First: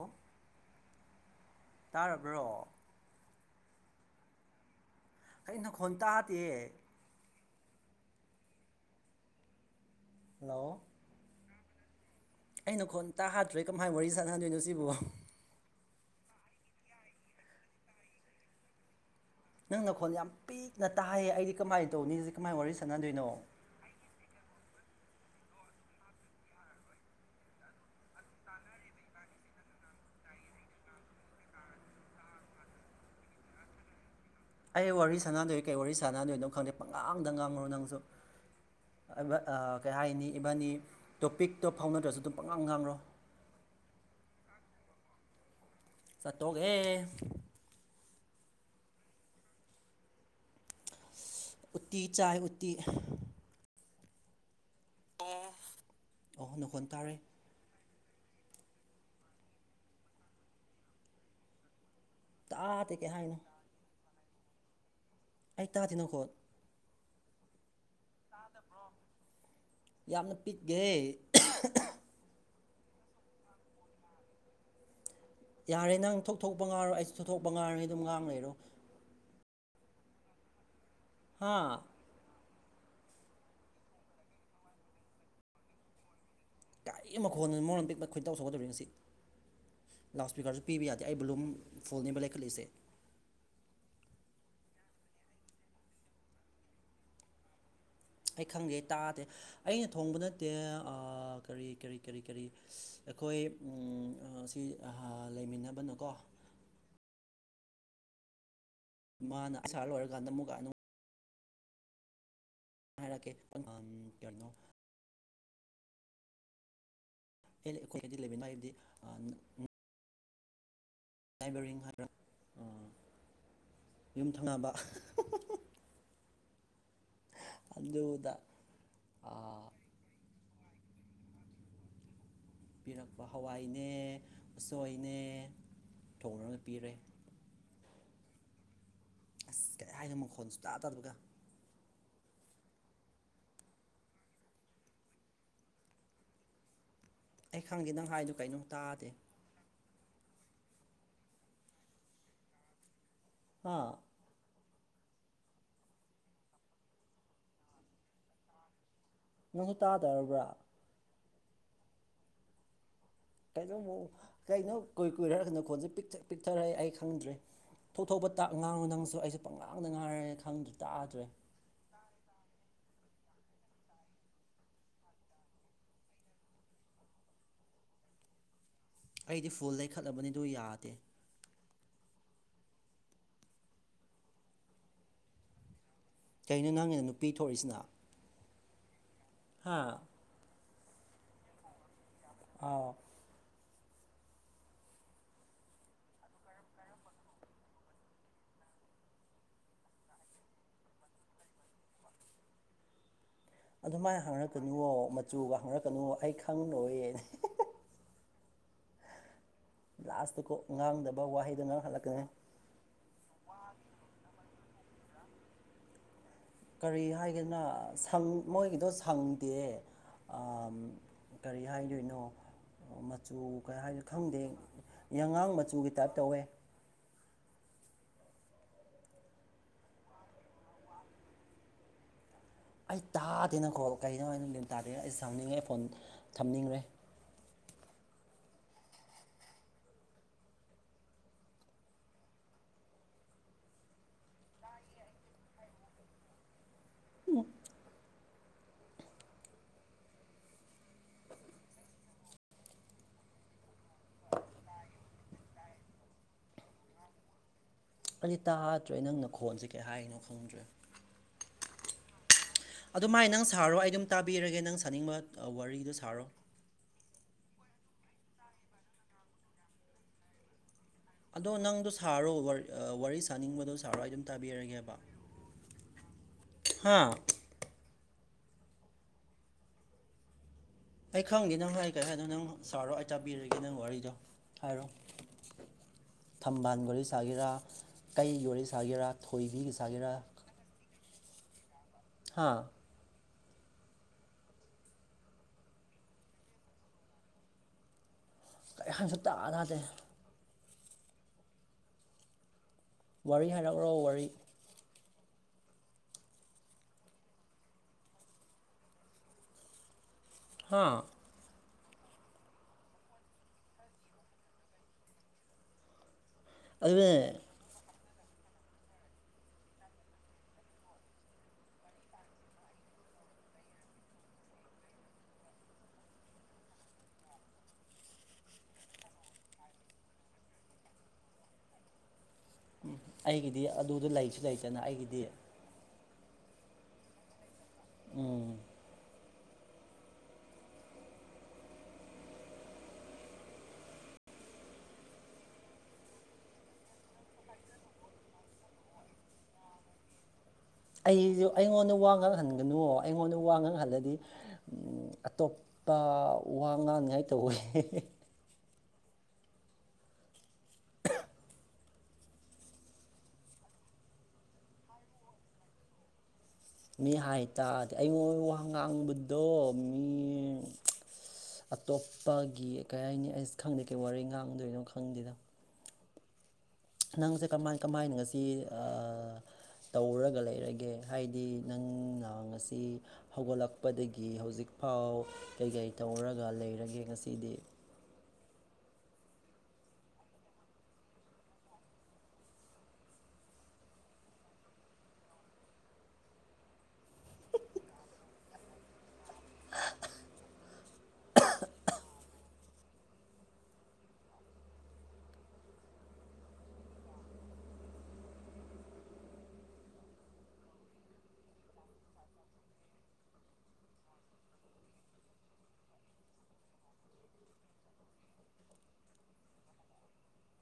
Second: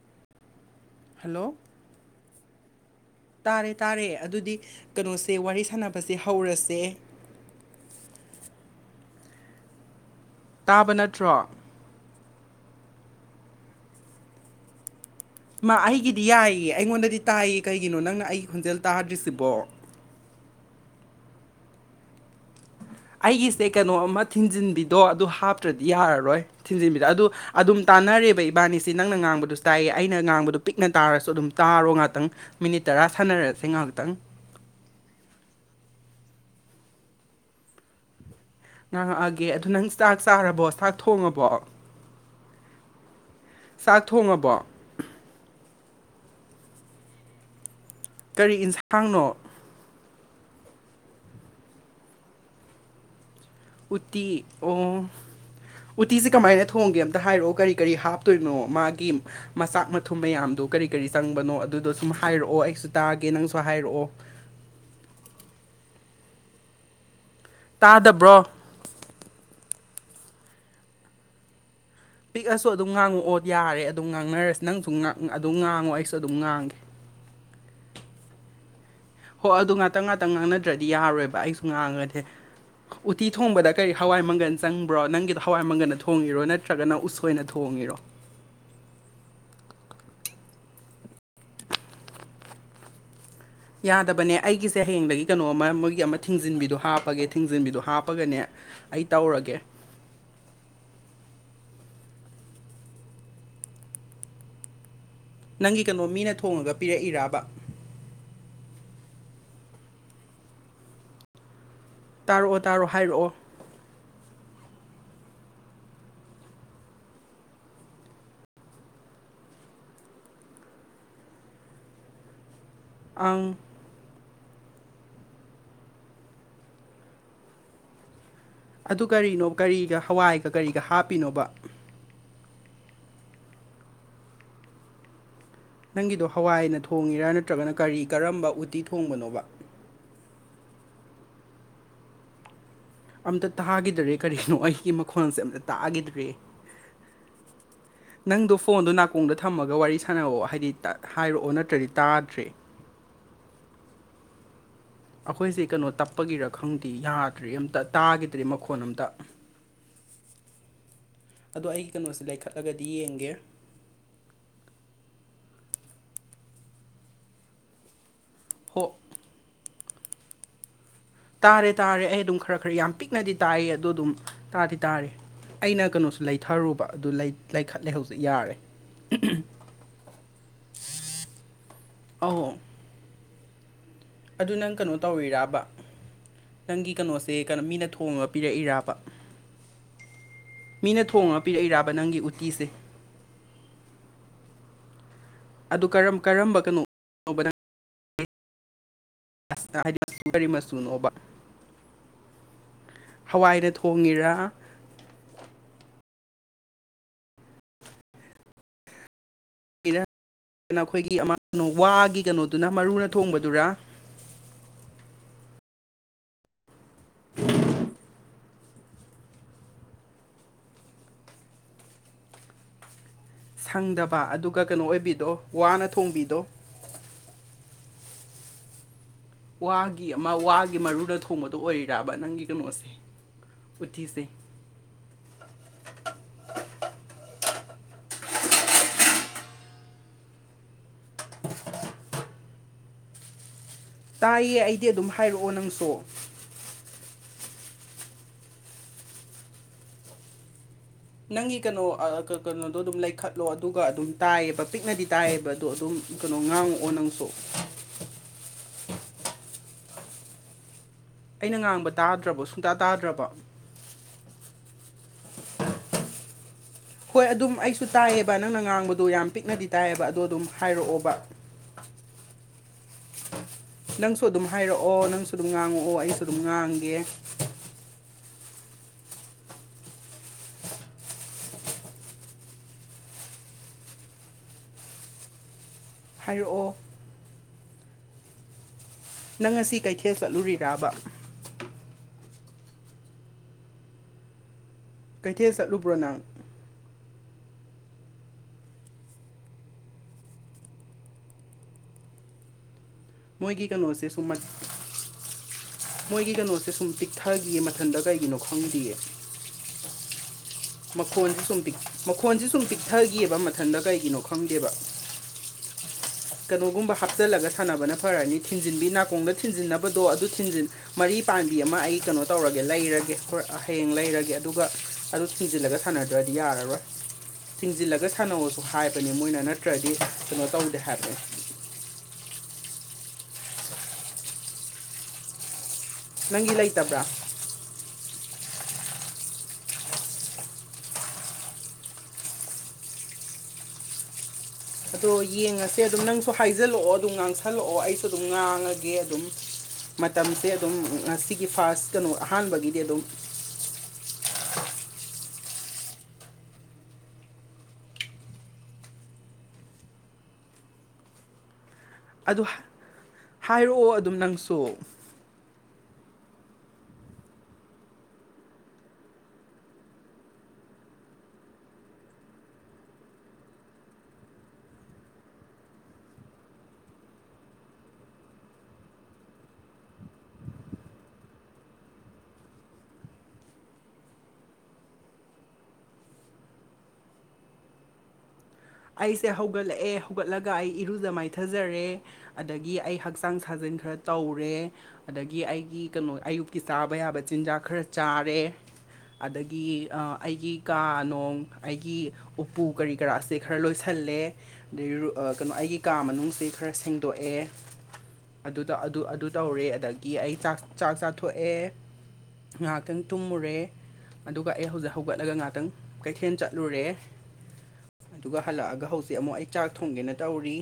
ꯑꯣ ꯍꯜꯂꯣ ꯇꯥꯔꯕ꯭ꯔꯣ ꯇꯥꯔꯦ ꯇꯥꯔꯦ ꯑꯗꯨꯗꯤ ꯀꯩꯅꯣꯁꯦ ꯑꯩ ꯋꯥꯔꯤ ꯅꯈꯣꯟ ꯁꯥꯟꯅꯕꯁꯦ ꯇꯥꯗꯦ ꯍꯧꯔꯁꯦ ꯍꯜꯂꯣ ꯇꯥꯕ ꯅꯠꯇ꯭ꯔꯣ ꯑꯩꯅ ꯈꯣꯟ ꯇꯥꯍꯗ꯭ꯔꯦ ꯀꯃꯥꯏꯅ ꯋꯥꯔꯤ ꯁꯥꯟꯅꯟꯗꯣꯏꯅꯣ ꯁꯤꯕꯨ ꯃꯥ ꯑꯩꯒꯤꯗꯤ ꯌꯥꯏꯌꯦ ꯑꯩꯉꯣꯟꯗꯗꯤ ꯇꯥꯏꯌꯦ ꯀꯩꯒꯤꯅꯣ ꯅꯪꯅ ꯑꯩꯒꯤ ꯈꯣꯟꯖꯦꯜ ꯇꯥꯗ꯭ꯔꯤꯁꯤꯕꯣ ꯅꯪ ꯅꯈꯣꯟ ꯌꯥꯝ ꯄꯤꯛꯅ ꯇꯥꯏꯌꯦ ꯑꯩꯗꯤ ꯀꯃꯥꯏꯅ ꯇꯧꯅꯤꯁꯦ ꯀꯃꯥꯏꯅ ꯋꯥꯔꯤ ꯁꯥꯟꯅꯗꯣꯏꯅꯣ ꯁꯦ ꯀꯩꯅꯣ ꯑꯃ ꯊꯤꯟꯖꯤꯟꯕꯤꯗꯣ ꯑꯗꯨ ꯍꯥꯞꯇ꯭ꯔꯗꯤ ꯌꯥꯔꯔꯣꯏ ꯊꯤꯟꯖꯤꯟꯕꯤꯗꯣ ꯑꯗꯨ ꯑꯗꯨꯝ ꯇꯥꯟꯅꯔꯦꯕ ꯏꯕꯥꯅꯤꯁꯤ ꯅꯪꯅ ꯉꯥꯡꯕꯗꯨꯁꯨ ꯇꯥꯏꯌꯦ ꯑꯩꯅ ꯉꯥꯡꯕꯗꯨ ꯄꯤꯛꯅ ꯇꯥꯔꯁꯨ ꯑꯗꯨꯝ ꯇꯥꯔꯣ ꯉꯥꯛꯇꯪ ꯃꯤꯅꯤꯠ ꯇꯔꯥ ꯁꯥꯟꯅꯔꯁꯦ ꯉꯍꯥꯛꯇꯪ ꯑꯩ ꯋꯥꯔꯤ ꯁꯥꯟꯅꯗꯣꯏ ꯀꯩ ꯋꯥꯔꯤ ꯁꯥꯟꯅꯗꯣꯏꯅꯣ ꯈꯪꯗꯦ ꯄꯪꯉꯥꯡꯗ ꯉꯥꯡꯔꯣ ꯅꯪꯁꯨ ꯉꯥꯡꯉꯛꯑꯒꯦ ꯑꯗꯨ ꯅꯪ ꯀꯩ ꯆꯥꯛ ꯍꯥꯏꯅꯤ ꯏꯕꯥꯅꯤ ꯆꯥꯔꯕꯣ ꯆꯥꯛ ꯊꯣꯡꯉꯕꯣ ꯇꯣꯄꯤꯛꯇꯣ ꯐꯥꯎꯅꯗ꯭ꯔꯁꯨ ꯑꯗꯨꯝ ꯄꯪꯉꯥꯡ ꯉꯥꯡꯔꯣ ꯆꯥꯛ ꯊꯣꯡꯉꯕꯣ ꯆꯇꯣꯛꯑꯦ ꯀꯔꯤ ꯏꯟꯁꯥꯡꯅꯣ ꯎꯇꯤ ꯆꯥꯏ ꯎꯇꯤ ꯎꯇꯤ ꯑꯣ ꯎꯇꯤꯁꯦ ꯑꯣ ꯀꯃꯥꯏꯅ ꯅꯈꯣꯟ ꯊꯣꯡꯒꯦ ꯇꯥꯔꯦ ꯑꯝꯇ ꯍꯥꯏꯔꯛꯑꯣ ꯀꯔꯤ ꯀꯔꯤ ꯍꯥꯞꯇꯣꯏꯅꯣ ꯃꯥꯒꯤ ꯃꯆꯥꯛ ꯃꯊꯨꯝ ꯃꯌꯥꯝꯗꯣ ꯀꯔꯤ ꯀꯔꯤ ꯆꯪꯕꯅꯣ ꯑꯗꯨꯗꯣ ꯁꯨꯝ ꯍꯥꯏꯔꯛꯑꯣ ꯑꯩꯁꯨ ꯇꯥꯗꯦ ꯀꯩ ꯇꯥꯒꯦ ꯍꯥꯏꯅꯣ ꯅꯪꯁꯨ ꯍꯥꯏꯔꯛꯑꯣ ꯑꯩ ꯇꯥꯗꯦ ꯅꯈꯣꯟ ꯇꯥꯗꯕ꯭ꯔꯣ ꯌꯥꯝꯅ ꯄꯤꯛꯒꯦ ꯄꯤꯛꯑꯁꯨ ꯑꯗꯨꯝ ꯉꯥꯡꯉꯛꯑꯣ ꯌꯥꯔꯦ ꯑꯗꯨꯝ ꯉꯥꯡꯅꯔꯁꯤ ꯅꯪꯁꯨ ꯉꯥꯡ ꯑꯗꯨꯝ ꯉꯥꯡꯉꯣ ꯌꯥꯔꯦ ꯑꯩꯁꯨ ꯅꯪ ꯑꯗꯨꯝ ꯊꯣꯛꯊꯣꯛꯄ ꯉꯥꯡꯒꯦ ꯉꯥꯡꯔꯣ ꯑꯩꯁꯨ ꯊꯣꯛꯊꯣꯛꯄ ꯉꯥꯡꯔꯒꯦ ꯑꯗꯨꯝ ꯉꯥꯡ ꯂꯩꯔꯣ ꯍꯣ ꯑꯗꯨ ꯉꯥꯛꯇꯪ ꯉꯥꯛꯇꯪ ꯉꯥꯡꯅꯗ꯭ꯔꯗꯤ ꯌꯥꯔꯔꯣꯏꯕ ꯍꯥ ꯑꯩꯁꯨ ꯉꯥꯡꯉꯗꯦ ꯎꯇꯤ ꯊꯣꯡꯕꯗ ꯀꯔꯤ ꯍꯋꯥꯏ ꯃꯪꯒꯜ ꯆꯪꯕ꯭ꯔꯣ ꯅꯪꯒꯤꯗꯣ ꯍꯋꯥꯏ ꯃꯪꯒꯜꯗ ꯊꯣꯡꯉꯤꯔꯣ ꯅꯠ ꯇ꯭ꯔꯒꯅ ꯎꯁꯣꯏꯅ ꯊꯣꯡꯉꯤꯔꯣ ꯈꯣꯏꯗꯧ ꯁꯥꯎꯒꯠꯇꯧꯔꯦ ꯉꯁꯤ ꯂꯥꯎꯠ ꯁ꯭ꯄꯤꯀꯔꯁꯨ ꯄꯤꯕ ꯌꯥꯗꯦ ꯑꯩ ꯕꯣꯂꯨꯝ ꯐꯨꯜꯅꯦꯕ ꯂꯩꯈꯠꯂꯤꯁꯦ ꯌꯥꯗꯕꯅꯦ ꯑꯩꯒꯤꯁꯦ ꯍꯌꯦꯡꯗꯒꯤ ꯀꯩꯅꯣ ꯑꯃ ꯃꯣꯏꯒꯤ ꯑꯃ ꯊꯤꯡꯖꯤꯟꯕꯤꯗꯣ ꯍꯥꯞꯄꯒꯦ ꯊꯤꯡꯖꯤꯟꯕꯤꯗꯣ ꯍꯥꯞ ꯄꯒꯅꯦ ꯑꯩ ꯈꯪꯗꯦ ꯑꯩ ꯇꯥꯗꯦ ꯇꯧꯔꯒꯦ ꯑꯩꯅ ꯊꯣꯡꯕ ꯅꯠꯇꯦ ꯑ ꯀꯔꯤ ꯀꯔꯤ ꯀꯔꯤ ꯀꯔꯤ ꯑꯩꯈꯣꯏ ꯑ ꯁꯤ ꯅꯪꯒꯤ ꯀꯩꯅꯣ ꯂꯩꯃꯤꯟꯅꯕꯅꯀꯣ ꯃꯤꯅ ꯊꯣꯉꯒ ꯄꯤꯔꯛꯏꯔꯕ ꯃꯥꯅ ꯑꯁꯥ ꯂꯣꯏꯔꯀꯥꯟꯗ ꯑꯃꯨꯛꯀ ꯇꯥꯔꯛꯑꯣ ꯇꯥꯔꯛꯑꯣ ꯍꯥꯏꯔꯛꯑꯣ ꯑꯉꯥꯡ ꯀꯩꯅꯣ ꯑꯦ ꯑꯩꯈꯣꯏꯅꯗꯤ ꯂꯩꯃꯤꯟ ꯍꯥꯏꯕꯗꯤ ꯅꯥꯏꯕꯔꯤꯡ ꯍꯥꯏꯗ꯭ꯔ ꯎ ꯑꯪ ꯌꯨꯝ ꯊꯪꯅꯕ ꯑꯗꯨꯗ ꯑꯗꯨ ꯀꯔꯤꯅꯣ ꯀꯔꯤꯒ ꯍꯋꯥꯏꯒ ꯀꯔꯤꯒ ꯍꯥꯞꯄꯤꯅꯣꯕ ꯄꯤꯔꯛꯄ ꯍꯋꯥꯏꯅꯦ ꯎꯁꯣꯏꯅꯦ ꯅꯪꯒꯤꯗꯣ ꯊꯣꯡꯉꯒ ꯍꯋꯥꯏꯅ ꯄꯤꯔꯦ ꯊꯣꯡꯉꯤꯔꯥ ꯅꯠꯇ꯭ꯔꯒꯅ ꯀꯔꯤ ꯀꯔꯝꯕ ꯎꯇꯤ ꯊꯣꯡꯕꯅꯣꯕ ꯀꯩ ꯍꯥꯏꯅꯣ ꯃꯈꯣꯟꯁꯨ ꯇꯥ ꯇꯥꯗꯕꯒ ꯑꯝꯇ ꯇꯥꯈꯤꯗꯔꯦ ꯀꯔꯤꯅꯣ ꯑꯩꯒꯤ ꯃꯈꯣꯟꯁꯦ ꯑꯝꯇ ꯇꯥꯈꯤꯗ꯭ꯔꯦ ꯑꯩ ꯈꯪꯗꯦ ꯅꯪ ꯍꯥꯏꯗꯣ ꯅꯪꯗꯣ ꯀꯩꯅꯣ ꯐꯣꯟꯗꯣ ꯇꯥꯗꯦ ꯅꯥꯀꯣꯡꯗ ꯊꯝꯃꯒ ꯋꯥꯔꯤ ꯁꯥꯟꯅꯋꯣ ꯍꯥꯏꯗꯤ ꯍꯥꯏꯔꯛꯑꯣ ꯅꯠꯇ꯭ꯔꯗꯤ ꯇꯥꯗ꯭ꯔꯦ ꯍꯥꯥ ꯑꯩꯈꯣꯏꯁꯦ ꯀꯩꯅꯣ ꯇꯞꯄꯒꯤꯔ ꯈꯪꯗꯦ ꯌꯥꯗ꯭ꯔ‌ꯦ ꯑꯃꯝꯇ ꯇꯥꯈꯤꯗ꯭ꯔꯦ ꯃꯈꯣꯟ ꯑꯃꯇ ꯂ‌ꫭꯏ ꯇꯥꯗꯔꯕ꯭ꯔꯥ ꯑꯗꯣ ꯑꯩꯒꯤ ꯀꯩꯅꯣꯁꯦ ꯂꯩꯈꯠꯂꯒꯗꯤ ꯌꯦꯡꯒꯦ ꯀꯩꯩꯅ‌ꫭꯃꯨꯛ ꯀꯩꯅꯣ ꯀꯨꯏ ꯀꯨꯏꯔꯥ ꯅꯈꯣꯟꯁꯦ ꯄꯤꯛꯁꯛ ꯄꯤꯛꯊꯔꯛꯑꯦ ꯑꯩ ꯈꯪꯗ꯭ꯔꯦ ꯊꯣꯛꯊꯣꯛꯄꯇ ꯉꯥꯡꯉꯨ ꯍꯣ ꯅꯪꯁꯨ ꯑꯩꯁꯨ ꯄꯪꯉꯥꯡꯗ ꯉꯥꯏꯔꯦ ꯈꯪꯗ꯭ꯔ‌ꯦ ꯇꯥꯗ꯭ꯔꯦ ꯇꯥꯔꯦ ꯇꯥꯔꯦ ꯑꯩ ꯑꯗꯨꯝ ꯈꯔ ꯈꯔ ꯌꯥꯝ ꯄꯤꯛꯅꯗꯤ ꯇꯥꯏ ꯑꯗꯣ ꯑꯗꯨꯝ ꯇꯥꯗꯤ ꯇꯥꯔꯦ ꯑꯩꯅ ꯀꯩꯅꯣꯁꯨ ꯂꯩꯊꯔꯨꯕ ꯑꯗꯨ ꯂꯩꯈꯠꯂꯦ ꯍꯧꯖꯤꯛ ꯌꯥꯔꯦ ꯑꯩꯗꯤ ꯐꯨꯜ ꯂꯩꯈꯠꯂꯕꯅꯤꯗꯨ ꯌꯥꯗꯦ ꯑꯣ ꯑꯗꯨ ꯅꯪ ꯀꯩꯅꯣ ꯇꯧꯔꯤꯔꯥꯕ ꯀꯩꯅꯣ ꯅꯪꯒꯤ ꯅꯪꯒꯤꯅ ꯅꯨꯄꯤ ꯀꯩꯅꯣꯁꯦ ꯀꯩꯅꯣ ꯃꯤꯅ ꯊꯣꯡꯉꯒ ꯄꯤꯔꯛꯏꯔꯥꯕ ꯍꯥꯥ ꯃꯤꯅ ꯊꯣꯡꯉ ꯄꯤꯔꯛꯏꯔꯥꯕ ꯅꯪꯒꯤ ꯎꯇꯤꯁꯦ ꯑꯥꯎ ꯑꯗꯨ ꯀꯔꯝ ꯀꯔꯝꯕ ꯀꯅꯣ ꯀꯔꯤ ꯃꯆꯨꯅꯣꯕ ꯍꯋꯥꯏꯅ ꯑꯗꯨꯃꯥꯏꯅ ꯊꯣꯡꯉꯤꯔꯥ ꯍꯪꯔꯛꯀꯅꯨꯋ ꯃꯆꯨꯒ ꯍꯪꯉꯛꯀꯅꯨ ꯑꯩ ꯈꯪꯔꯣꯏ ꯌ‌ꯦ ꯑꯩꯈꯣꯏꯒꯤ ꯉꯥꯡꯗꯕ ꯋꯥꯍꯩꯗꯣ ꯋꯥꯒꯤ ꯉꯥꯡꯍꯜꯂꯛꯀꯅꯤ ꯀꯩꯅꯣ ꯑꯗꯨꯅ ꯃꯔꯨꯅ ꯊꯣꯡꯕꯗꯨꯔ ꯀꯔꯤ ꯍꯥꯏꯒꯥꯅ ꯁꯪ ꯃꯣꯏꯒꯤꯗꯣ ꯁꯪꯗꯦ ꯀꯔꯤ ꯍꯥꯏꯗꯣꯏꯅꯣ ꯃꯆꯨ ꯀꯩ ꯍꯥꯏꯅ ꯁꯪꯗꯕ ꯈꯪꯗꯦ ꯑꯗꯨꯒ ꯀꯩꯅꯣ ꯑꯣꯏꯕꯤꯗꯣ ꯌꯥꯉꯥꯡ ꯋꯥꯅ ꯃꯆꯨꯒꯤ ꯇꯥꯏꯞ ꯇꯧꯋꯦ ꯊꯣꯡꯕꯤꯗꯣ ꯋꯥꯒꯤ ꯑꯃ ꯋꯥꯒꯤ ꯃꯔꯨꯅ ꯊꯣꯡꯕꯗꯣ ꯑꯣꯏꯔꯤꯔꯕ ꯅꯪꯒꯤ ꯀꯩꯅꯣꯁꯦ ꯑꯩ ꯇꯥꯗꯦꯅ ꯅꯈ‌ꫭꯜ ꯀꯩꯅꯣ ꯎꯇꯤꯁꯦ ꯍꯥꯏꯅ ꯇꯥꯗꯦꯅ ꯑꯩꯁꯦ ꯁꯪꯅꯤꯡꯉꯦ ꯑꯩ ꯐꯣꯟ ꯊꯝꯅꯤꯡꯔꯦ ꯇꯥꯏꯌꯦ ꯑꯩꯗꯤ ꯑꯗꯨꯝ ꯍꯥꯏꯔꯛꯑꯣ ꯅꯪꯁꯨ ꯎꯝ ꯅꯪꯒꯤ ꯀꯩꯅꯣ ꯀꯩꯅꯣꯗꯣ ꯑꯗꯨꯝ ꯂꯩꯈꯠꯂꯣ ꯑꯗꯨꯒ ꯑꯗꯨꯝ ꯇꯥꯏꯌꯦꯕ ꯄꯤꯛꯅꯗꯤ ꯇꯥꯏꯌꯦꯕ ꯑꯗꯣ ꯑꯗꯨꯝ ꯀꯩꯅꯣ ꯉꯥꯡꯉꯛꯑꯣ ꯅꯪꯁꯨ ꯑꯩꯗꯤ ꯇꯥꯗ꯭ꯔꯦ ꯅꯪ ꯅꯈꯣꯟꯁꯦ ꯀꯩ ꯍꯥꯏꯔꯤꯅꯣ ꯈꯪꯗ꯭ꯔꯦ ꯑꯩꯅ ꯉꯥꯡꯕ ꯇꯥꯗ꯭ꯔꯕꯁꯨ ꯑꯗꯨ ꯃꯥꯏ ꯅꯪ ꯁꯥꯔꯣ ꯑꯩ ꯑꯗꯨꯝ ꯇꯥꯕꯤꯔꯒꯦ ꯅꯪ ꯁꯥꯅꯤꯡꯕ ꯋꯥꯔꯤꯗꯨꯣ ꯁꯥꯔꯣ ꯍꯣꯏ ꯑꯗꯨꯝ ꯑꯩꯁꯨ ꯇꯥꯏꯌꯦꯕ ꯅꯪꯅ ꯉꯥꯡꯕꯗꯣ ꯌꯥꯝ ꯄꯤꯛꯅꯗꯤ ꯇꯥꯏꯌꯦꯕ ꯑꯗꯣ ꯑꯗꯨꯝ ꯍꯥꯏꯔꯛꯑꯣꯕ ꯑꯗꯣ ꯅꯪꯗꯣ ꯁꯥꯔꯣ ꯋꯥꯔꯤ ꯁꯥꯅꯤꯡꯕꯗꯣ ꯁꯥꯔꯣ ꯑꯩ ꯑꯗꯨꯝ ꯇꯥꯕꯤꯔꯒꯦꯕ ꯑꯣ ꯅꯪꯁꯨ ꯑꯗꯨꯝ ꯉꯥꯡꯉꯛꯑꯣ ꯑꯩꯁꯨ ꯑꯗꯨꯝ ꯉꯥꯡꯒꯦ ꯍꯥ ꯑꯩ ꯈꯪꯗꯦ ꯅꯪ ꯍꯥꯏ ꯀꯩ ꯍꯥꯏ ꯑꯗꯣ ꯅꯪ ꯁꯥꯔꯣ ꯑꯩ ꯇꯥꯕꯤꯔꯒꯦ ꯅꯪ ꯋꯥꯔꯤꯗꯣ ꯍꯥꯏꯔꯣ ꯍꯥꯏꯔꯛꯑꯣ ꯊꯝꯕꯥꯜ ꯋꯥꯔꯤ ꯁꯥꯒꯦꯔꯥ ꯀꯩ ꯋꯥꯔꯤ ꯁꯥꯒꯦꯔꯥ ꯅꯪ ꯊꯣꯏꯕꯤꯒꯤ ꯉꯁꯤ ꯀꯩꯊꯦꯜ ꯁꯥꯒꯦꯔꯥ ꯆꯠꯂꯨꯔꯤꯕ ꯍꯥꯥ ꯀꯩꯊꯦꯜ ꯆꯠꯂꯨꯕ꯭ꯔꯣ ꯅꯪ ꯀꯩ ꯍꯤꯏꯅ‌ꫭ ꯁꯨꯡꯇꯥ ꯇꯥꯗꯦ ꯋꯥꯔꯤ ꯃꯣꯏꯒꯤ ꯍꯥꯏꯔꯛꯂꯣ ꯀꯩꯅꯣꯁꯦ ꯋꯥꯔꯤ ꯁꯨꯝ ꯃꯣꯏꯒꯤ ꯀꯩꯅꯣꯁꯦ ꯁꯨꯝ ꯄꯤꯛꯊꯈꯤꯌꯦ ꯃꯊꯟꯗ ꯀꯩꯒꯤꯅꯣ ꯈꯪꯗꯌꯦ ꯍꯥꯥ ꯃꯈꯣꯜ ꯁꯨꯝꯄꯤꯛ ꯃꯈꯣꯟꯁꯦ ꯁꯨꯝ ꯄꯤꯛꯊꯒꯤꯑꯦꯕ ꯃꯊꯟꯇ ꯀꯩꯒꯤꯅꯣ ꯈꯪꯗꯦꯕ ꯀꯩꯅꯣꯒꯨꯝꯕ ꯑꯗꯨꯅꯦ ꯍꯥꯞꯆꯜꯂꯒ ꯁꯥꯟꯅꯕꯅ ꯐꯔꯅꯤ ꯊꯤꯟꯖꯤꯟꯕꯤ ꯅꯥꯀꯣꯡꯗ ꯊꯤꯟꯖꯤꯟꯅꯕꯗꯣ ꯑꯗꯨ ꯊꯤꯟꯖꯤꯟ ꯃꯔꯤ ꯄꯥꯟꯕꯤ ꯑꯃ ꯑꯩ ꯀꯩꯅꯣ ꯇꯧꯔꯒꯦ ꯂꯩꯔꯒꯦ ꯍꯌꯦꯡ ꯂꯩꯔꯒꯦ ꯑꯗꯨꯒ ꯑꯗꯨ ꯊꯤꯡꯖꯤꯜꯂꯒ ꯁꯥꯟꯅꯗ꯭ꯔꯗꯤ ꯌꯥꯔꯔꯣꯏ ꯊꯤꯡꯖꯤꯜꯂꯒ ꯁꯥꯟꯅꯧꯁꯨ ꯍꯥꯏꯕꯅꯦ ꯃꯣꯏꯅ ꯅꯠꯇ꯭ꯔꯗꯤ ꯀꯩꯅꯣ ꯇꯧꯗꯦ ꯍꯥꯏꯕꯅꯤ ꯎꯝ ꯑꯩꯒꯤꯗꯤ ꯑꯗꯨꯗ ꯂꯩꯁꯨ ꯂꯩꯇꯅ ꯑꯩꯒꯤꯗꯤ ꯅꯪꯒꯤ ꯂꯩꯇꯕ꯭ꯔꯥ ꯎꯝ ꯑꯗꯣ ꯌꯦꯡꯉꯁꯦ ꯑꯗꯨꯝ ꯅꯪꯁꯨ ꯍꯥꯏꯖꯜꯂꯛꯑꯣ ꯑꯗꯨꯝ ꯉꯥꯡꯁꯜꯂꯛꯑꯣ ꯑꯩꯁꯨ ꯑꯗꯨꯝ ꯉꯥꯡꯉꯒꯦ ꯑꯗꯨꯝ ꯃꯇꯝꯁꯦ ꯑꯗꯨꯝ ꯁꯤꯒꯤ ꯑꯩꯁꯨ ꯐꯥꯔꯁ ꯑꯩꯉꯣꯟꯗ ꯀꯩꯅꯣ ꯋꯥ ꯑꯍꯥꯟꯕꯒꯤꯗꯤ ꯉꯥꯡꯍꯟꯒꯅꯨ ꯑꯗꯨꯝ ꯑꯩꯉꯣꯟꯗ ꯋꯥ ꯉꯥꯡꯍꯜꯂꯗꯤ ꯑꯇꯣꯞꯄ ꯋꯥ ꯉꯥꯡꯉꯥꯏ ꯇꯧꯋꯦ [unintelligible] ꯑꯗꯨ ꯍꯥꯏꯔꯛꯑꯣ ꯑꯗꯨꯝ ꯅꯪꯁꯨ ꯃꯤ ꯍꯥꯏꯇꯥꯔꯗꯤ ꯑꯩꯉꯣꯟ ꯋꯥ ꯉꯥꯡꯕꯗꯣ ꯃꯤ ꯑꯇꯣꯞꯄꯒꯤ ꯀꯩ ꯍꯥꯏꯅꯤ ꯑꯩꯁ ꯈꯪꯗꯦ ꯀꯩ ꯋꯥꯔꯤ ꯉꯥꯡꯗꯣꯏꯅꯣ ꯈꯪꯗꯦꯗ ꯅꯪꯁꯦ ꯀꯃꯥꯏ ꯀꯃꯥꯏꯅ ꯉꯁꯤ ꯇꯧꯔꯒ ꯂꯩꯔꯒꯦ ꯍꯥꯏꯗꯤ ꯅꯪꯅ ꯉꯁꯤ ꯍꯧꯒꯠꯂꯛꯄꯗꯒꯤ ꯍꯧꯖꯤꯛꯐꯥꯎ ꯀꯩꯀꯩ ꯇꯧꯔꯒ ꯂꯩꯔꯒꯦ ꯉꯁꯤꯗꯤ ꯑꯩꯁꯦ ꯍꯧꯒꯠꯂꯛꯑꯦ ꯍꯧꯒꯠꯂꯒ ꯑꯩ ꯏꯔꯨꯖ ꯃꯥꯏꯊꯖꯔꯦ ꯑꯗꯒꯤ ꯑꯩ ꯍꯛꯆꯥꯡ ꯁꯥꯖꯟ ꯈꯔ ꯇꯧꯔꯦ ꯑꯗꯒꯤ ꯑꯩꯒꯤ ꯀꯩꯅꯣ ꯑꯌꯨꯛꯀꯤ ꯆꯥꯕ ꯌꯥꯕ ꯆꯤꯟꯖꯥꯛ ꯈꯔ ꯆꯥꯔꯦ ꯑꯗꯒꯤ ꯑꯩꯒꯤ ꯀꯥ ꯅꯨꯡ ꯑꯩꯒꯤ ꯎꯄꯨ ꯀꯔꯤ ꯀꯔ ꯁꯦ ꯈꯔ ꯂꯣꯏꯁꯤꯜꯂꯦ ꯑꯗꯗꯒꯤ ꯀꯩꯅꯣ ꯑꯩꯒꯤ ꯀꯥ ꯃꯅꯨꯡꯁꯤ ꯈꯔ ꯁꯦꯡꯗꯣꯛꯑꯦ ꯑꯗꯨꯗ ꯑꯗꯨ ꯑꯗꯨ ꯇꯧꯔꯦ ꯑꯗꯒꯤ ꯑꯩꯥꯛ ꯆꯥꯛ ꯆꯥꯊꯣꯛꯑꯦ ꯉꯥꯏꯍꯥꯛꯇꯪ ꯇꯨꯝꯃꯨꯔꯦ ꯑꯗꯨꯒ ꯑꯩ ꯍꯧꯖꯤꯛ ꯍꯧꯒꯠꯂꯒ ꯉꯥꯏꯍꯥꯛꯇꯪ ꯀꯩꯊꯦꯜ ꯆꯠꯂꯨꯔꯦ ꯑꯗꯨꯒ ꯍꯜꯂꯛꯑꯒ ꯍꯧꯖꯤꯛ ꯑꯃꯨꯛ ꯑꯩ ꯆꯥꯛ ꯊꯣꯡꯒꯦꯅ ꯇꯧꯔꯤ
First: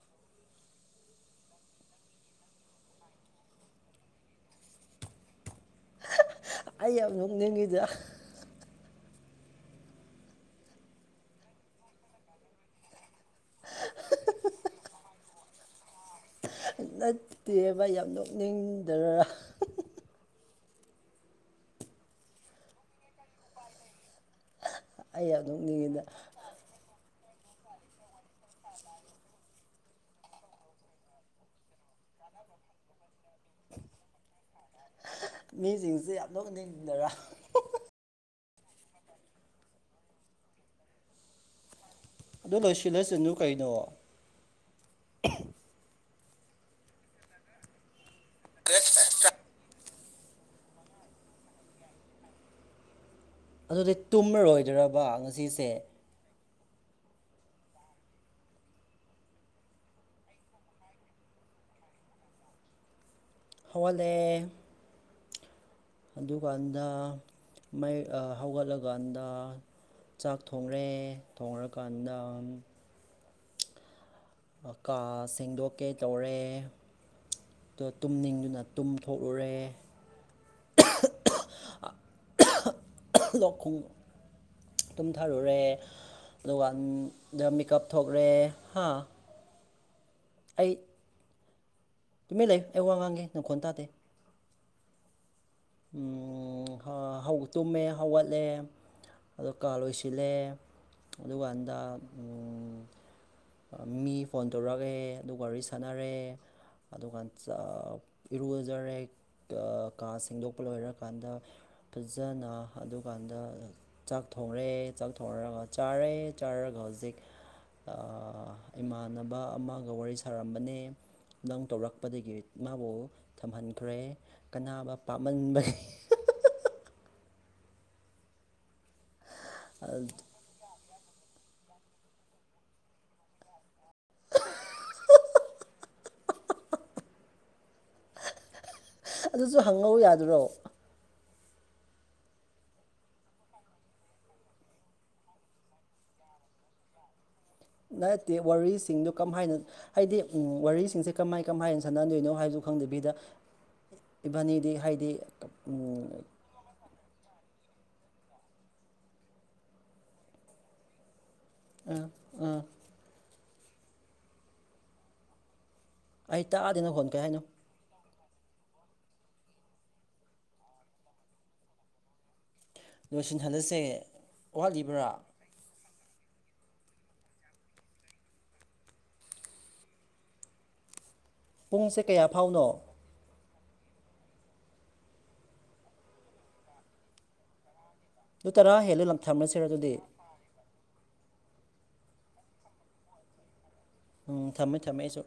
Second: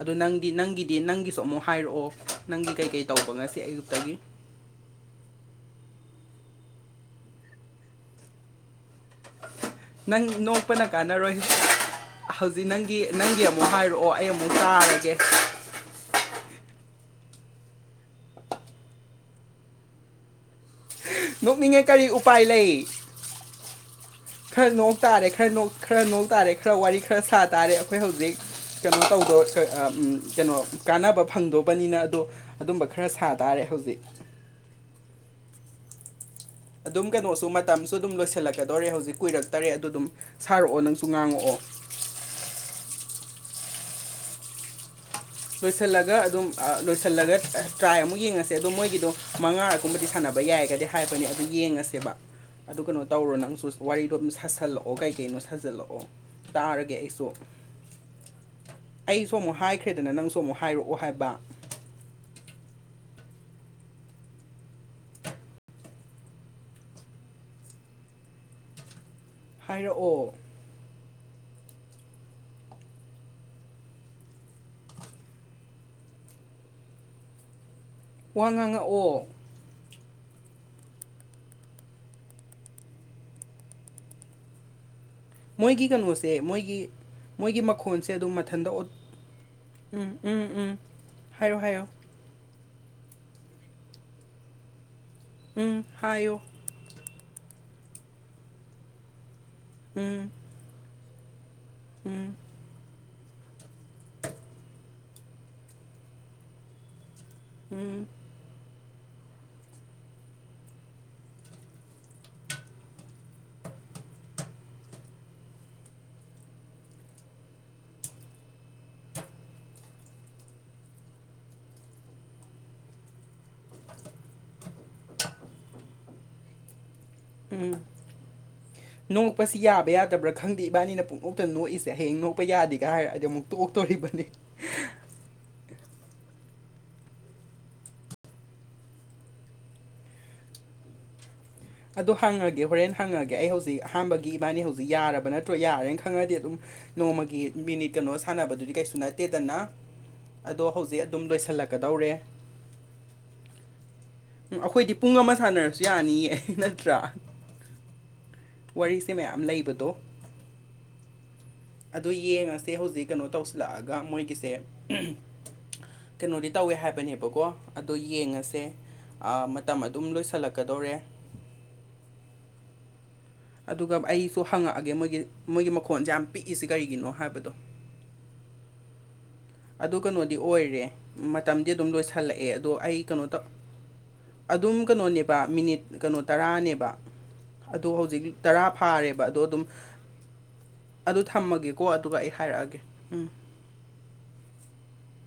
ꯑꯗꯨ ꯅꯪꯗꯤ ꯅꯪꯒꯤꯗꯤ ꯅꯪꯒꯤꯁꯨ ꯑꯃꯨꯛ ꯍꯥꯏꯔꯛꯑꯣ ꯅꯪꯗꯤ ꯀꯩꯀꯩ ꯇꯧꯕ ꯉꯁꯤ ꯑꯌꯨꯛꯇꯒꯤ ꯑꯩ ꯌꯥꯝ ꯅꯣꯛꯅꯤꯡꯉꯤꯗ ꯅꯪ ꯅꯣꯛꯄꯅ ꯀꯥꯟꯅꯔꯣꯏ ꯍꯧꯖꯤꯛ ꯅꯪꯒꯤ ꯅꯪꯒꯤ ꯑꯃꯨꯛ ꯍꯥꯏꯔꯛꯑꯣ ꯑꯩ ꯑꯃꯨꯛ ꯇꯥꯔꯒꯦ ꯐꯅ ꯇꯦꯕ ꯌꯥꯝ ꯅꯣꯛꯅꯤꯡꯗꯔ ꯅꯣꯛꯅꯤꯡꯉꯦ ꯀꯔꯤ ꯎꯄꯥꯏ ꯂꯩ ꯈꯔ ꯅꯣꯡ ꯇꯥꯔꯦ ꯑꯩ ꯌꯥꯝ ꯈꯔ ꯅꯣꯛꯅꯤꯡꯉꯤꯗ ꯈꯔ ꯅꯣꯛ ꯇꯥꯔꯦ ꯈꯔ ꯋꯥꯔꯤ ꯈꯔ ꯁꯥ ꯇꯥꯔꯦ ꯑꯩꯈꯣꯏ ꯍꯧꯖꯤꯛ ꯀꯩꯅꯣ ꯇꯧꯗ ꯀꯩꯅꯣ ꯀꯥꯟꯅꯕ ꯐꯪꯗꯧꯕꯅꯤꯅ ꯑꯗꯣ ꯑꯗꯨꯝꯕ ꯈꯔ ꯁꯥ ꯇꯥꯔꯦ ꯍꯧꯖꯤꯛ ꯃꯤꯁꯤꯡꯁꯦ ꯌꯥꯝ ꯂꯧꯣꯛꯅꯤꯡ ꯑꯗꯨꯝ ꯀꯩꯅꯣꯁꯨ ꯃꯇꯝꯁꯨ ꯑꯗꯨꯝ ꯂꯣꯏꯁꯤꯜꯂꯛꯀꯗꯧꯔꯦ ꯍꯧꯖꯤꯛ ꯀꯨꯏꯔꯛꯇꯔꯦ ꯑꯗꯨ ꯑꯗꯨꯝ ꯁꯥꯔꯛꯑꯣ ꯅꯪꯁꯨ ꯉꯥꯡꯉꯛꯑꯣ ꯑꯗꯨ ꯂꯣꯏꯁꯤꯜꯂꯁꯤꯟꯗꯨꯨ ꯀꯩꯅꯣ ꯂꯣꯏꯁꯤꯜꯂꯒ ꯑꯗꯨꯝ ꯂꯣꯏꯁꯤꯜꯂꯒ ꯇ꯭ꯔꯥꯏ ꯑꯃꯨꯛ ꯌꯦꯡꯉꯁꯦ ꯑꯗꯣ ꯃꯣꯏꯒꯤꯗꯣ ꯃꯉꯥ ꯨꯝ ꯁꯥꯟꯅꯕ ꯌꯥꯏ ꯍꯥꯏꯕꯅꯦ ꯑꯗꯨ ꯌꯦꯦꯕ ꯑꯗꯨ ꯀꯩꯅꯣ ꯇꯧꯔꯣ ꯅꯪ ꯑꯗꯨꯗꯤ ꯋꯥꯔꯤꯗꯣ ꯑꯗꯨꯝ ꯁꯥꯖꯜꯂꯛꯑꯣ ꯇꯨꯝꯃꯔꯣꯏꯗ꯭ꯔꯕ ꯀꯩ ꯀꯩꯅꯣ ꯉꯁꯤꯁꯦ ꯁꯥꯖꯜꯂꯛꯑꯣ ꯇꯥꯔꯒꯦ ꯑꯩꯁꯨ ꯑꯩꯁꯨ ꯑꯃꯨꯛ ꯍꯥꯏꯈ꯭ꯔꯦ ꯗꯅ ꯅꯪꯁꯨ ꯑꯃꯨꯛ ꯍꯥꯏꯔꯛꯑꯣ ꯍꯥꯏꯕ ꯍꯋꯥꯂꯦ ꯑꯗꯨꯀꯥꯟꯗ ꯃ ꯍꯧꯒꯠꯂꯀꯥꯟꯗ ꯍꯥꯏꯔꯛꯑꯣ ꯊꯣꯡꯂ ꯊꯣꯡꯂꯔꯀꯥꯟꯗ ꯀꯥ ꯁꯦꯡꯗꯣꯛꯀꯦ ꯇꯧꯔꯦ ꯇꯣ ꯋꯥ ꯇꯨꯝꯅꯤꯡꯗꯨꯅ ꯇꯨꯝ ꯉꯥꯡꯉꯛꯑꯣ ꯊꯣꯛꯂꯨꯔꯦ [unintelligible] ꯇꯨꯝ ꯊꯥꯔꯨꯔꯦ ꯃꯣꯏꯒꯤ ꯀꯩꯅꯣꯁꯦ ꯃꯣꯏꯒꯤ ꯀꯥꯟꯗ ꯃꯣꯏꯒꯤ ꯃꯤꯀꯞ ꯃꯈꯣꯟꯁꯦ ꯊꯣꯛꯂꯦ ꯑꯗꯨꯝ ꯃꯊꯟꯇ ꯍꯥ ꯑꯣ- ꯎꯝ ꯎꯝ ꯎꯝ ꯍꯥꯏꯌꯣ ꯍꯥꯏꯌꯣ ꯇꯨꯃꯤ ꯂꯩꯨ ꯑꯩ ꯋꯥ ꯉꯥꯡꯒꯦ ꯅꯪꯈꯣꯟ ꯇꯥꯗꯦ ꯎꯝ ꯍꯥꯏꯣ ꯇꯨꯝꯃꯦ ꯍꯧꯒꯠꯂꯦ ꯑꯣ ꯀꯥ ꯎꯝ ꯂꯣꯏꯁꯤꯜꯂꯦ ꯑꯗꯨꯀꯥꯟꯗ ꯎꯝ ꯃꯤ ꯐꯣꯟ ꯇꯧꯔꯛꯑꯦ ꯑꯗꯨ ꯋꯥꯔꯤ ꯁꯥꯟꯅꯔꯦ ꯑꯗꯨꯒꯥꯟ ꯎꯝ ꯏꯔꯨꯖꯔꯦ ꯀꯥ ꯁꯦꯡꯗꯣꯛꯄ ꯂꯣꯏꯔꯀꯥꯟꯗ ꯐꯖꯅ ꯑꯗꯨꯀꯥꯟꯗ ꯆꯥꯛ ꯊꯣꯡꯡꯂꯦ ꯆꯥꯛ ꯊꯣꯡꯉꯒ ꯆꯥꯔꯦ ꯆꯥꯔꯒ ꯍꯧꯖꯤꯛ ꯏꯃꯥꯟꯅꯕ ꯑꯃꯒ ꯋꯥꯔꯤ ꯁꯥꯔꯝꯕꯅꯦ ꯅꯪ ꯇꯧꯔꯛꯄꯗꯒꯤ ꯃꯥꯕꯨ ꯊꯝꯍꯟꯈ꯭ꯔꯦ ꯀꯅꯥꯕ ꯄꯥꯝꯃꯟꯕ ꯎꯝ ꯅꯣꯛꯄꯁꯤ ꯌꯥꯕ ꯌꯥꯗꯕ꯭ꯔꯥ ꯈꯪꯗꯦ ꯏꯕꯥꯅꯤꯅ ꯄꯨꯡꯑꯣꯛꯇ ꯅꯣꯛꯏꯁꯦ ꯍꯌꯦꯡ ꯅꯣꯛꯄ ꯌꯥꯗꯦꯒ ꯍꯥꯏꯔ ꯑꯩꯗꯤ ꯑꯃꯨꯛ ꯇꯣꯛꯇꯣꯔꯤꯕꯅꯤ ꯑꯗꯨꯁꯨ ꯍꯪꯉꯧ ꯌꯥꯗ꯭ꯔꯣ ꯑꯗꯣ ꯍꯪꯉꯒꯦ ꯍꯣꯔꯦꯟ ꯍꯪꯉꯒꯦ ꯑꯩ ꯍꯧꯖꯤꯛ ꯑꯍꯥꯟꯕꯒꯤ ꯏꯕꯥꯅꯤ ꯍꯧꯖꯤꯛ ꯌꯥꯔꯕ ꯅꯠꯇ꯭ꯔꯣ ꯌꯥꯔꯦꯅ ꯈꯪꯉꯗꯤ ꯑꯗꯨꯝ ꯅꯣꯡꯃꯒꯤ ꯃꯤꯅꯤꯠ ꯀꯩꯅꯣ ꯅꯠꯇꯦ ꯁꯥꯟꯅꯕꯗꯨꯗꯤ ꯀꯩꯁꯨ ꯋꯥꯔꯤꯁꯤꯡꯗꯣ ꯀꯝꯍꯥꯏꯅ ꯅꯠꯇꯦꯗꯅ ꯍꯥꯏꯗꯤ ꯑꯗꯣ ꯍꯧꯖꯤꯛ ꯋꯥꯔꯤꯁꯤꯡꯁꯦ ꯑꯗꯨꯝ ꯂꯣꯏꯁ ꯀꯃꯥꯏ ꯍꯥꯏꯅ ꯁꯥꯟꯅꯗꯣꯏꯅꯣ ꯍꯥꯏꯕꯗꯨ ꯈꯪꯗꯕꯤꯗ ꯎꯝ ꯏꯕꯥꯅꯤꯗꯤ ꯑꯩꯈꯣꯏꯗꯤ ꯍꯥꯏꯗꯤ ꯄꯨꯡ ꯑꯃ ꯁꯥꯟꯅꯔꯁꯨ ꯎꯝ ꯌꯥꯅꯤꯌꯦ ꯅꯠꯇ꯭ꯔꯥ ꯋꯥꯔꯤꯁꯦ ꯃꯌꯥꯝ ꯂꯩꯕꯗꯣ ꯑꯗꯨ ꯌꯦꯡꯉꯁꯦ ꯍꯧꯖꯤꯛ ꯀꯩꯅꯣ ꯇꯧꯁꯤꯜꯂꯛꯑꯒ ꯃꯣꯏꯒꯤꯁꯦ ꯑꯩ ꯀꯩꯅꯣꯗꯤ ꯇꯧꯋꯦ ꯇꯥꯛꯑꯗꯤꯅ ꯍꯣꯟ ꯀꯩ ꯍꯥꯏꯅꯣ ꯍꯥꯏꯕꯅꯦꯕꯀꯣ ꯑꯗꯣ ꯌꯦꯡꯉꯁꯦ ꯃꯇꯝ ꯑꯗꯨꯝ ꯂꯣꯏꯁꯜꯂꯛꯀꯗꯧꯔꯦ ꯂꯣꯏꯁꯤꯟꯍꯜꯂꯁꯦ ꯑꯗꯨꯒ ꯑꯩꯁꯨ ꯍꯪꯉꯛꯑꯒꯦ ꯋꯥꯠꯂꯤꯕ꯭ꯔꯥ ꯃꯣꯏꯒꯤ ꯃꯣꯏꯒꯤ ꯃꯈꯣꯟꯁꯦ ꯌꯥꯝ ꯄꯤꯛꯏꯁ ꯀꯔꯤꯒꯤꯅꯣ ꯍꯥꯏꯕꯗꯣ ꯑꯗꯨ ꯀꯩꯅꯣꯗꯤ ꯑꯣꯏꯔꯦ ꯃꯇꯝꯗꯤ ꯑꯗꯨꯝ ꯄꯨꯡꯁꯦ ꯀꯌꯥ ꯂꯣꯏꯁꯤꯜꯂꯛꯑꯦ ꯐꯥꯎꯅꯣ ꯑꯗꯣ ꯑꯩ ꯀꯩꯅꯣ ꯑꯗꯨꯝ ꯀꯩꯅꯣꯅꯦꯕ ꯃꯤꯅꯤꯠ ꯀꯩꯅꯣ ꯇꯔꯥꯅꯦꯕ ꯑꯗꯣ ꯍꯧꯖꯤꯛ ꯑꯗꯨ ꯇꯔꯥ ꯍꯦꯜꯂꯦ ꯂꯝ ꯐꯥꯔꯦꯕ ꯑꯗꯣ ꯑꯗꯨꯝ ꯊꯝꯃꯁꯤꯔ ꯑꯗꯨꯗꯤ ꯑꯗꯨ ꯊꯝꯃꯒꯦꯀꯣ ꯑꯗꯨꯒ ꯑꯩ ꯍꯥꯏꯔꯛꯑꯒꯦ ꯎꯝ ꯎꯝ ꯊꯝꯃꯦ ꯊꯝꯃꯦ ꯑꯩꯁꯨ